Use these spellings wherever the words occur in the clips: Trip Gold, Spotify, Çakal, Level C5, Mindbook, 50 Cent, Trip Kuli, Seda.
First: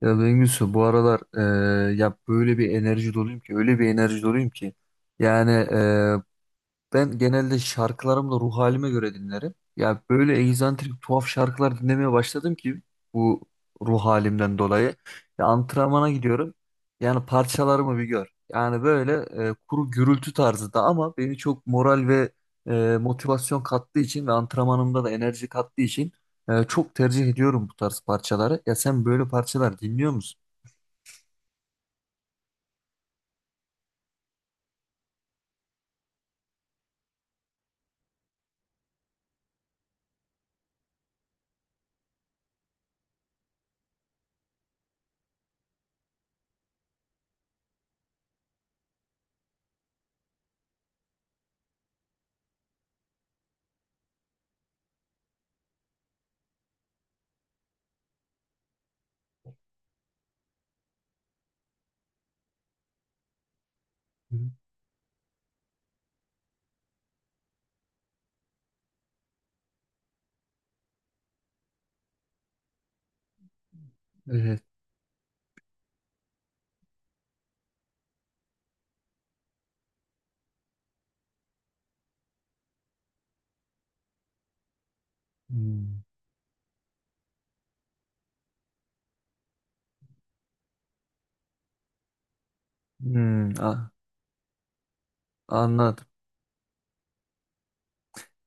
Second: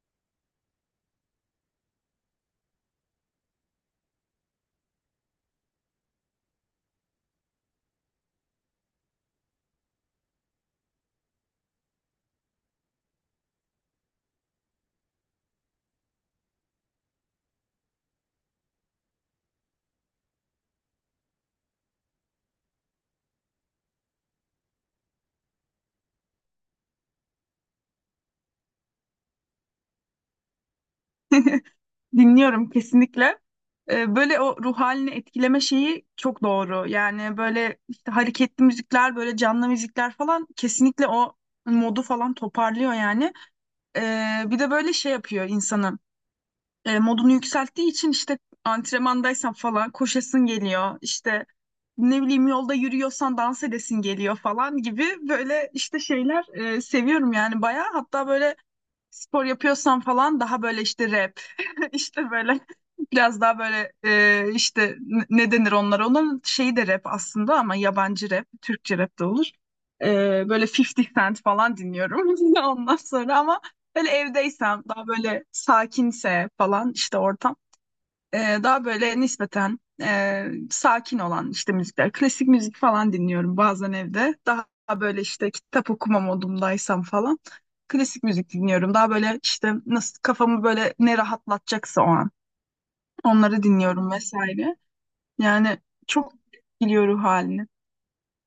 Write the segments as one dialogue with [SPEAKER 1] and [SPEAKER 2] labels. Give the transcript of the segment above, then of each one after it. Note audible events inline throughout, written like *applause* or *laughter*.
[SPEAKER 1] Ya Bengüsü, bu aralar ya böyle bir enerji doluyum ki öyle bir enerji doluyum ki, yani ben genelde şarkılarımı da ruh halime göre dinlerim. Ya böyle egzantrik tuhaf şarkılar dinlemeye başladım ki bu ruh halimden dolayı. Ya antrenmana gidiyorum. Yani parçalarımı bir gör. Yani böyle kuru gürültü tarzı da, ama beni çok moral ve motivasyon kattığı için ve antrenmanımda da enerji kattığı için çok tercih ediyorum bu tarz parçaları. Ya sen böyle parçalar dinliyor musun?
[SPEAKER 2] Dinliyorum kesinlikle. Böyle o ruh halini etkileme şeyi çok doğru. Yani böyle işte hareketli müzikler, böyle canlı müzikler falan kesinlikle o modu falan toparlıyor yani. Bir de böyle şey yapıyor insanı. Modunu yükselttiği için işte antrenmandaysan falan koşasın geliyor. İşte ne bileyim yolda yürüyorsan dans edesin geliyor falan gibi böyle işte şeyler seviyorum yani bayağı. Hatta böyle spor yapıyorsam falan daha böyle işte rap *laughs* işte böyle biraz daha böyle
[SPEAKER 1] Hı.
[SPEAKER 2] işte ne denir onlara onların şeyi de rap aslında ama yabancı rap Türkçe rap de olur. E, Böyle 50 Cent falan dinliyorum *laughs* ondan sonra ama böyle
[SPEAKER 1] Evet.
[SPEAKER 2] evdeysem daha böyle sakinse falan işte ortam daha böyle nispeten sakin olan işte müzikler. Klasik müzik falan dinliyorum bazen evde. Daha böyle işte kitap
[SPEAKER 1] Hmm.
[SPEAKER 2] okuma modumdaysam falan. Klasik müzik dinliyorum. Daha böyle işte nasıl kafamı böyle ne rahatlatacaksa o an.
[SPEAKER 1] Hmm,
[SPEAKER 2] Onları dinliyorum vesaire. Yani
[SPEAKER 1] anladım.
[SPEAKER 2] çok biliyor ruh halini.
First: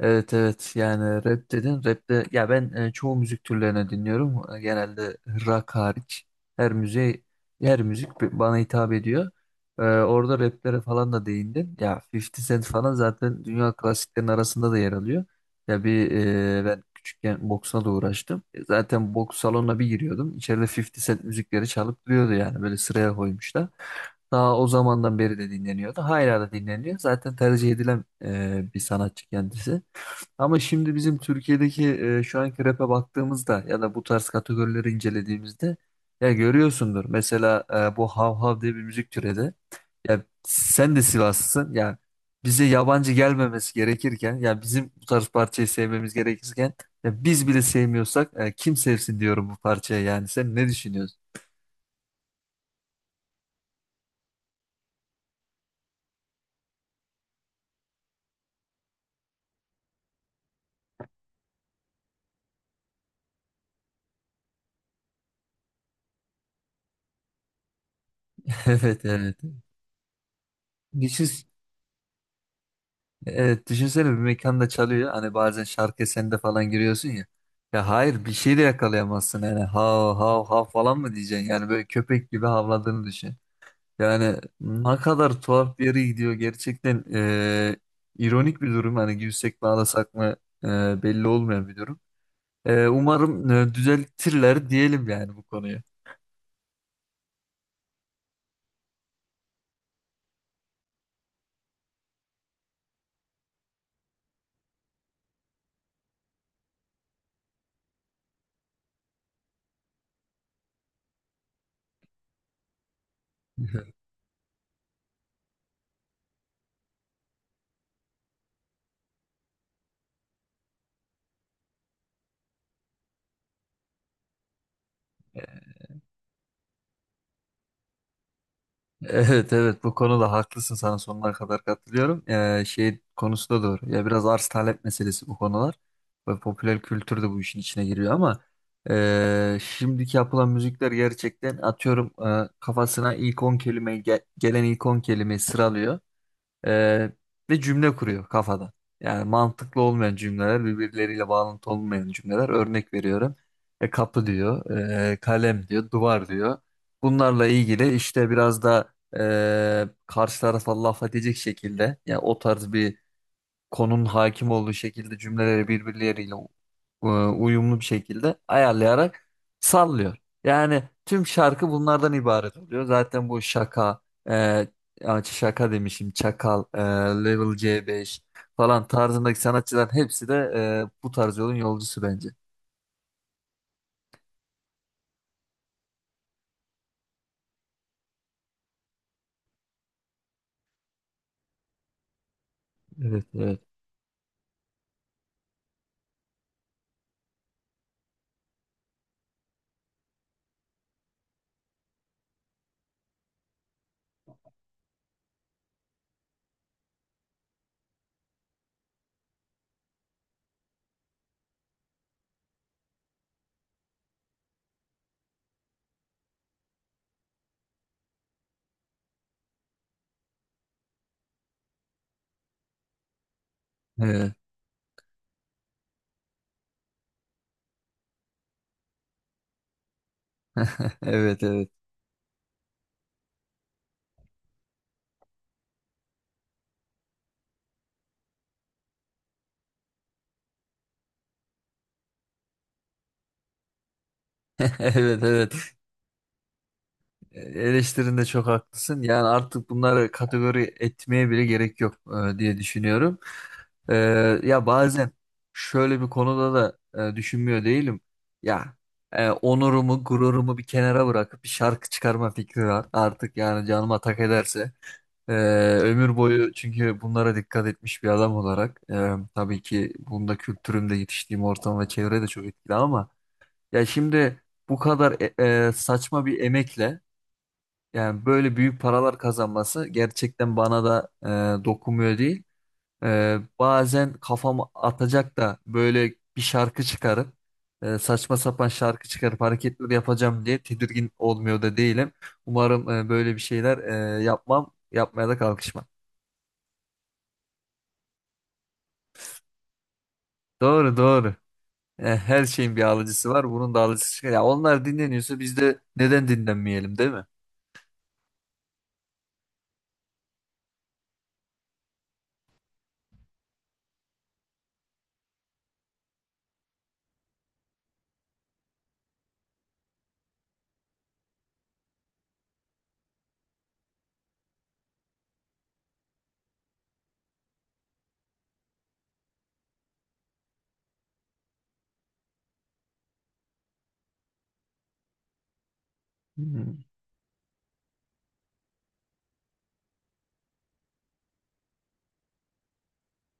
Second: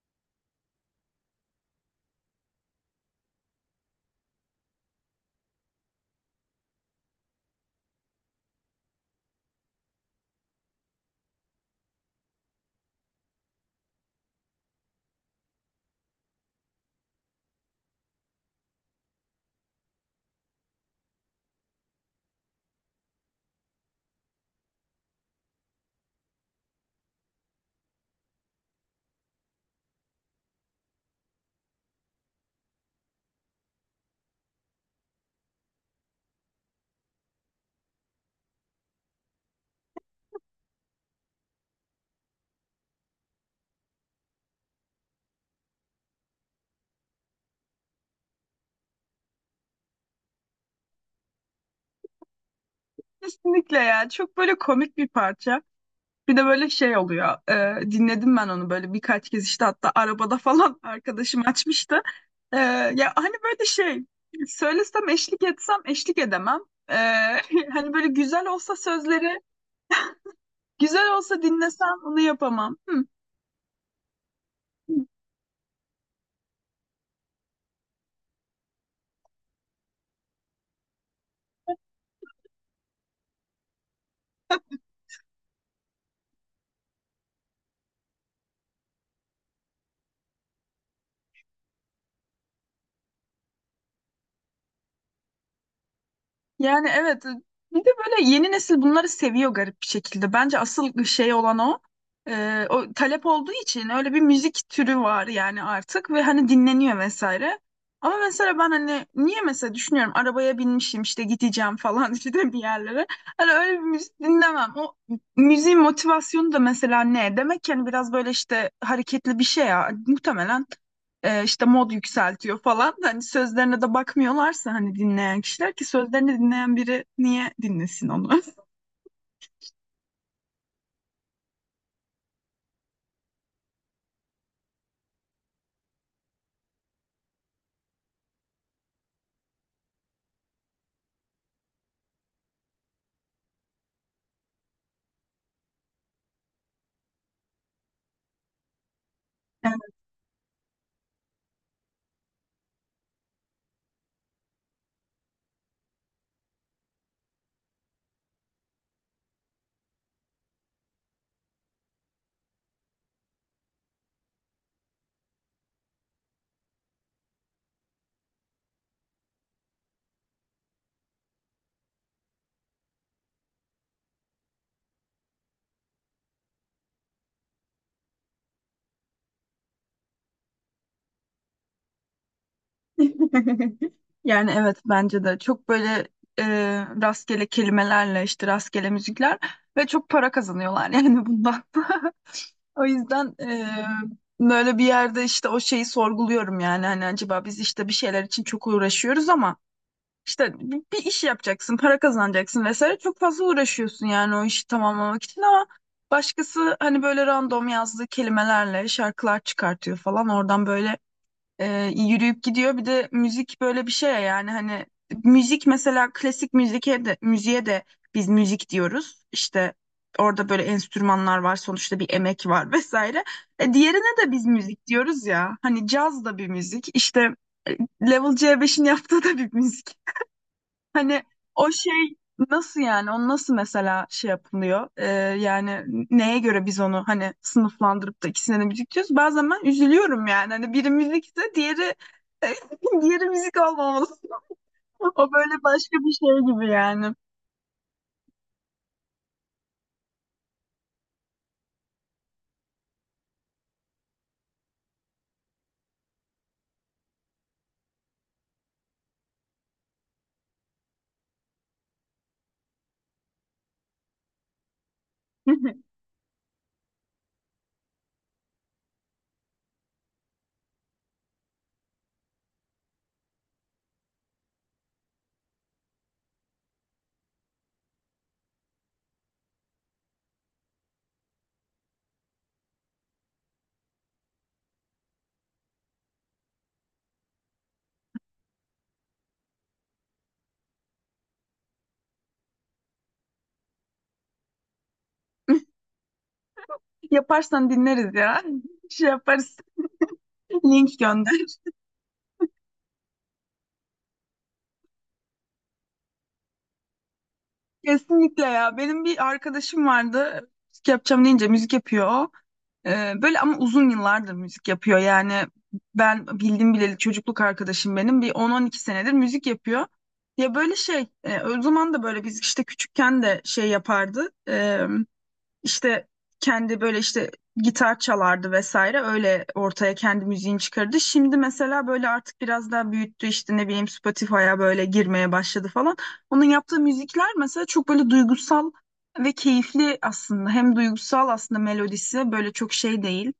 [SPEAKER 1] Evet, evet, yani rap dedin. Rap'te ya ben çoğu müzik türlerini dinliyorum. Genelde rock hariç. Her müziğe her müzik bana hitap ediyor. Orada raplere falan da değindin. Ya 50 Cent falan zaten dünya klasiklerinin arasında da yer alıyor. Ya bir ben küçükken boksla da uğraştım. Zaten boks salonuna bir giriyordum. İçeride 50 Cent müzikleri çalıp duruyordu, yani böyle sıraya koymuşlar. Daha o zamandan beri de dinleniyordu. Hala da dinleniyor. Zaten tercih edilen bir sanatçı kendisi. Ama şimdi bizim Türkiye'deki şu anki rap'e baktığımızda ya da bu tarz kategorileri incelediğimizde ya görüyorsundur. Mesela bu Hav Hav diye bir müzik türedi. Ya sen de Sivaslısın. Ya bize yabancı gelmemesi gerekirken, ya bizim bu tarz parçayı sevmemiz gerekirken, ya biz bile sevmiyorsak kim sevsin diyorum bu parçayı, yani. Sen ne düşünüyorsun?
[SPEAKER 2] Kesinlikle ya. Çok böyle komik bir parça. Bir de böyle şey oluyor. Dinledim ben onu böyle birkaç kez işte hatta arabada falan *laughs* arkadaşım açmıştı. E, Ya hani böyle şey söylesem eşlik etsem eşlik edemem. E, *laughs* Hani böyle güzel
[SPEAKER 1] *laughs*
[SPEAKER 2] olsa
[SPEAKER 1] Evet, evet.
[SPEAKER 2] sözleri güzel olsa dinlesem onu yapamam. Hı.
[SPEAKER 1] Evet, düşünsene, bir mekanda çalıyor. Hani bazen şarkı eserinde falan giriyorsun ya. Ya hayır, bir şey de yakalayamazsın. Yani hav hav hav falan mı diyeceksin? Yani böyle köpek gibi havladığını düşün. Yani ne kadar tuhaf bir yere gidiyor. Gerçekten ironik bir durum. Hani gülsek mi ağlasak mı belli olmayan bir durum. Umarım düzeltirler diyelim, yani bu konuyu.
[SPEAKER 2] Yani evet, bir de böyle yeni nesil bunları seviyor garip bir şekilde. Bence asıl şey olan o. O talep olduğu için öyle bir müzik türü var yani artık ve hani dinleniyor vesaire. Ama mesela ben hani niye mesela düşünüyorum arabaya binmişim işte gideceğim falan *laughs* işte bir yerlere. Hani öyle bir
[SPEAKER 1] *laughs*
[SPEAKER 2] müzik dinlemem. O müziğin motivasyonu da mesela ne? Demek ki hani biraz böyle işte hareketli bir şey ya. Muhtemelen işte mod yükseltiyor falan. Hani sözlerine de bakmıyorlarsa hani dinleyen kişiler ki sözlerini dinleyen biri niye dinlesin onu?
[SPEAKER 1] Evet, evet, bu konuda haklısın, sana sonuna kadar katılıyorum. Şey konusu da doğru. Ya biraz arz talep meselesi bu konular. Ve popüler kültür de bu işin içine giriyor, ama şimdiki yapılan müzikler gerçekten, atıyorum, kafasına ilk 10 kelime gelen ilk 10 kelimeyi sıralıyor. Ee, ve cümle kuruyor kafada. Yani mantıklı olmayan cümleler, birbirleriyle bağlantı olmayan cümleler. Örnek veriyorum. Kapı diyor, kalem diyor, duvar diyor. Bunlarla ilgili işte biraz da karşı tarafa laf edecek şekilde, yani o tarz bir konunun hakim olduğu şekilde cümleleri birbirleriyle uyumlu bir şekilde ayarlayarak sallıyor. Yani tüm şarkı bunlardan ibaret oluyor. Zaten bu şaka, e, şaka demişim, Çakal, Level C5 falan tarzındaki sanatçıların hepsi de bu tarz yolun yolcusu bence.
[SPEAKER 2] *laughs* Yani evet, bence de çok böyle e, rastgele kelimelerle işte rastgele müzikler ve çok para kazanıyorlar yani bundan. *laughs* O
[SPEAKER 1] Evet,
[SPEAKER 2] yüzden
[SPEAKER 1] evet.
[SPEAKER 2] böyle bir yerde işte o şeyi sorguluyorum yani hani acaba biz işte bir şeyler için çok uğraşıyoruz ama İşte bir iş yapacaksın, para kazanacaksın vesaire. Çok fazla uğraşıyorsun yani o işi tamamlamak için ama başkası hani böyle random yazdığı kelimelerle şarkılar çıkartıyor falan. Oradan böyle yürüyüp gidiyor. Bir de müzik böyle bir şey ya yani hani müzik mesela klasik müziğe de, müziğe de biz müzik diyoruz. İşte orada böyle enstrümanlar var, sonuçta bir emek var *laughs* vesaire. Diğerine de
[SPEAKER 1] Evet,
[SPEAKER 2] biz müzik diyoruz ya. Hani caz da bir müzik. İşte Level C5'in yaptığı da bir müzik. Hani
[SPEAKER 1] evet, evet.
[SPEAKER 2] o şey nasıl yani onu nasıl mesela şey yapılıyor. Yani neye göre biz onu hani sınıflandırıp da ikisine de müzik diyoruz, bazen ben üzülüyorum yani hani biri müzikse diğeri *laughs* diğeri müzik olmamalı.
[SPEAKER 1] *laughs*
[SPEAKER 2] *laughs*
[SPEAKER 1] Evet,
[SPEAKER 2] O böyle
[SPEAKER 1] evet.
[SPEAKER 2] başka bir şey gibi yani.
[SPEAKER 1] Eleştirinde çok haklısın. Yani artık bunları kategori etmeye bile gerek yok diye düşünüyorum. E, ya bazen şöyle bir konuda da düşünmüyor değilim. Ya onurumu, gururumu bir kenara bırakıp bir şarkı çıkarma fikri var. Artık, yani canıma tak ederse. E,
[SPEAKER 2] *laughs*
[SPEAKER 1] ömür boyu çünkü bunlara dikkat etmiş bir adam olarak. Tabii ki, bunda kültürümde yetiştiğim ortam ve çevre de çok etkili, ama ya şimdi bu kadar saçma bir emekle yani böyle büyük paralar kazanması gerçekten bana da dokunmuyor değil. Bazen kafamı atacak da böyle bir şarkı çıkarıp saçma sapan şarkı çıkarıp hareketler yapacağım diye tedirgin olmuyor da değilim. Umarım böyle bir şeyler yapmam, yapmaya da kalkışmam.
[SPEAKER 2] Yaparsan dinleriz ya, *laughs* şey yaparız,
[SPEAKER 1] Doğru,
[SPEAKER 2] link gönder.
[SPEAKER 1] doğru. Her şeyin bir alıcısı var, bunun da alıcısı çıkar. Ya onlar dinleniyorsa biz de neden dinlenmeyelim, değil mi?
[SPEAKER 2] Kesinlikle ya. Benim bir arkadaşım vardı. Müzik yapacağım deyince müzik yapıyor o. Böyle ama uzun yıllardır müzik yapıyor. Yani ben bildim bileli çocukluk arkadaşım benim. Bir 10-12 senedir müzik yapıyor. Ya böyle şey, o zaman da böyle biz işte küçükken de şey yapardı. İşte kendi böyle işte gitar çalardı vesaire, öyle ortaya kendi müziğini çıkardı. Şimdi mesela böyle artık biraz daha büyüttü, işte ne bileyim Spotify'a böyle girmeye başladı falan. Onun yaptığı
[SPEAKER 1] Hmm.
[SPEAKER 2] müzikler mesela çok böyle duygusal ve keyifli aslında. Hem duygusal aslında, melodisi böyle çok şey değil.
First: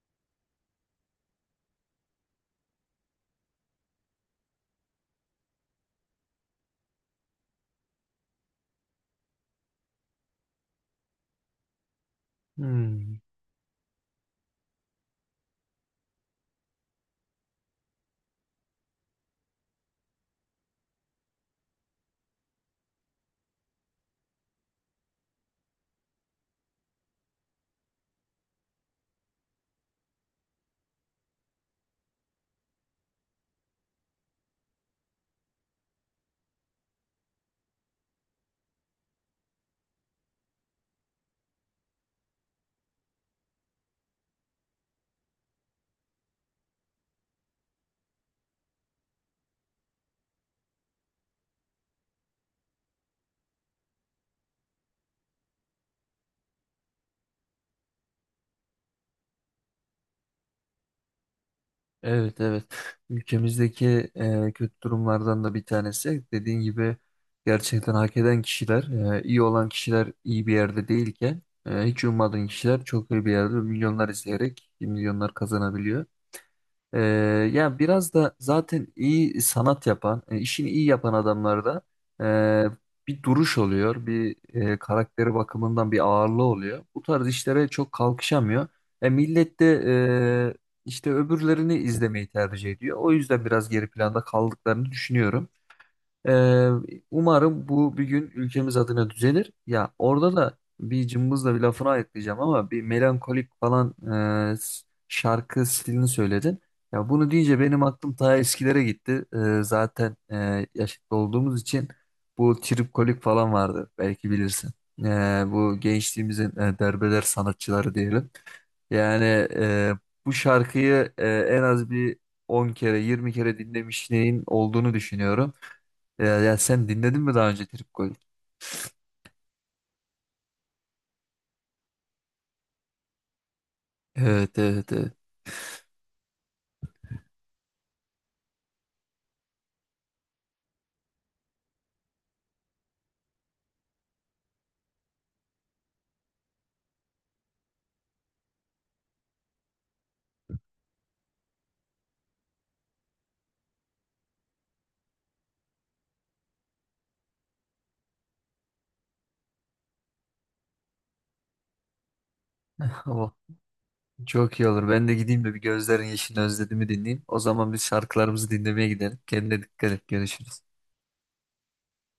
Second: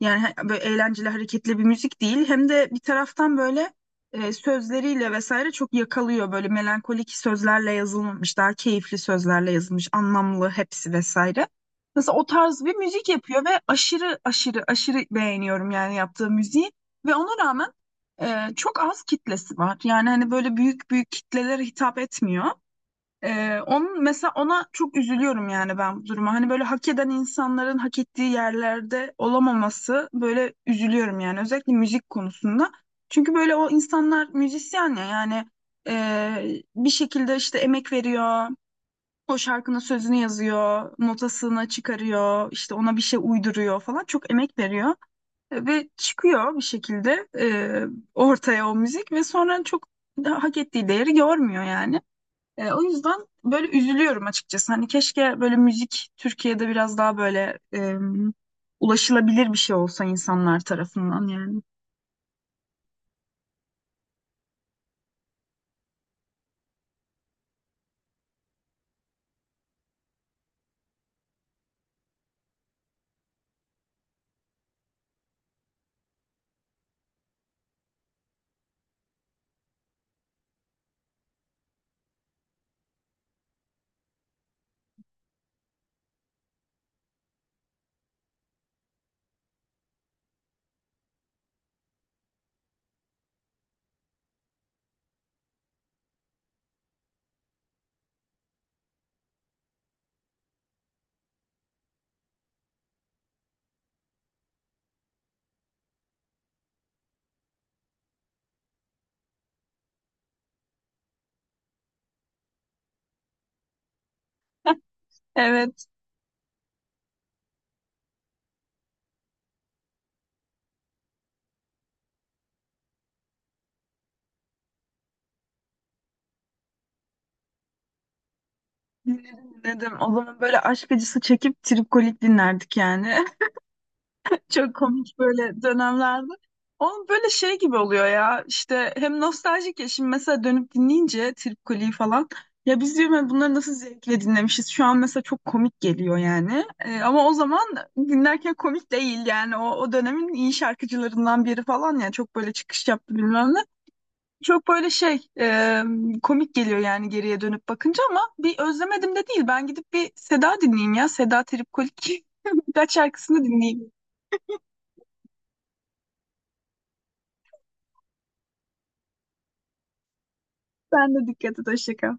[SPEAKER 2] Yani böyle eğlenceli hareketli bir müzik değil. Hem de bir taraftan böyle sözleriyle vesaire çok yakalıyor. Böyle melankolik sözlerle yazılmamış, daha keyifli sözlerle yazılmış, anlamlı hepsi vesaire. Mesela o tarz bir müzik
[SPEAKER 1] Hmm.
[SPEAKER 2] yapıyor ve aşırı aşırı aşırı beğeniyorum yani yaptığı müziği. Ve ona rağmen çok az kitlesi var. Yani hani böyle büyük büyük kitlelere hitap etmiyor. Onun mesela ona çok üzülüyorum yani ben bu duruma. Hani böyle hak eden insanların hak ettiği yerlerde olamaması, böyle üzülüyorum yani özellikle müzik konusunda. Çünkü böyle o insanlar müzisyen ya yani bir şekilde işte emek veriyor. O şarkının sözünü yazıyor, notasını çıkarıyor, işte ona bir şey uyduruyor falan. Çok emek veriyor. Ve çıkıyor bir şekilde ortaya o müzik ve sonra çok da hak ettiği değeri görmüyor yani. O yüzden böyle üzülüyorum açıkçası. Hani keşke böyle müzik Türkiye'de biraz daha böyle ulaşılabilir bir şey olsa insanlar tarafından yani.
[SPEAKER 1] Evet, evet. Ülkemizdeki kötü durumlardan da bir tanesi. Dediğin gibi gerçekten hak eden kişiler, iyi olan kişiler iyi bir yerde değilken, hiç ummadığın kişiler çok iyi bir yerde milyonlar izleyerek milyonlar kazanabiliyor. Ee, ya biraz da zaten iyi sanat yapan, işini iyi yapan adamlarda e, bir duruş oluyor, bir karakteri bakımından bir ağırlığı oluyor. Bu tarz işlere çok kalkışamıyor. Millet de e, işte öbürlerini izlemeyi tercih ediyor. O yüzden biraz geri planda kaldıklarını düşünüyorum. Ee, umarım bu bir gün ülkemiz adına düzelir. Ya orada da bir cımbızla bir lafını ayıklayacağım, ama bir melankolik falan e, s- şarkı stilini söyledin. Ya bunu deyince benim aklım ta eskilere gitti. Zaten yaşlı olduğumuz için bu tripkolik falan vardı, belki bilirsin. Bu
[SPEAKER 2] Evet,
[SPEAKER 1] gençliğimizin derbeder sanatçıları diyelim. Yani e, bu şarkıyı en az bir 10 kere 20 kere dinlemişliğin olduğunu düşünüyorum. Ya, ya sen dinledin mi daha önce Trip Gold?
[SPEAKER 2] dinledim dinledim. O zaman böyle aşk acısı çekip tripkolik dinlerdik yani. *laughs*
[SPEAKER 1] Evet,
[SPEAKER 2] Çok
[SPEAKER 1] evet, evet.
[SPEAKER 2] komik böyle dönemlerde. Onun böyle şey gibi oluyor ya, işte hem nostaljik ya şimdi mesela dönüp dinleyince Trip Kuli'yi falan, ya biz diyorum ya bunları nasıl zevkle dinlemişiz şu an, mesela çok komik geliyor yani. Ama o zaman dinlerken komik değil yani, o dönemin iyi şarkıcılarından biri falan, ya çok böyle çıkış yaptı bilmem ne, çok böyle şey komik geliyor yani geriye dönüp bakınca, ama bir özlemedim de değil, ben gidip bir Seda dinleyeyim ya, Seda Trip Kuli *laughs* birkaç
[SPEAKER 1] Ama
[SPEAKER 2] şarkısını dinleyeyim.
[SPEAKER 1] çok iyi olur. Ben de gideyim de bir Gözlerin Yeşilini Özledim'i dinleyeyim. O zaman biz şarkılarımızı dinlemeye gidelim. Kendine dikkat et. Görüşürüz.
[SPEAKER 2] Ben de dikkat et. Hoşça kal.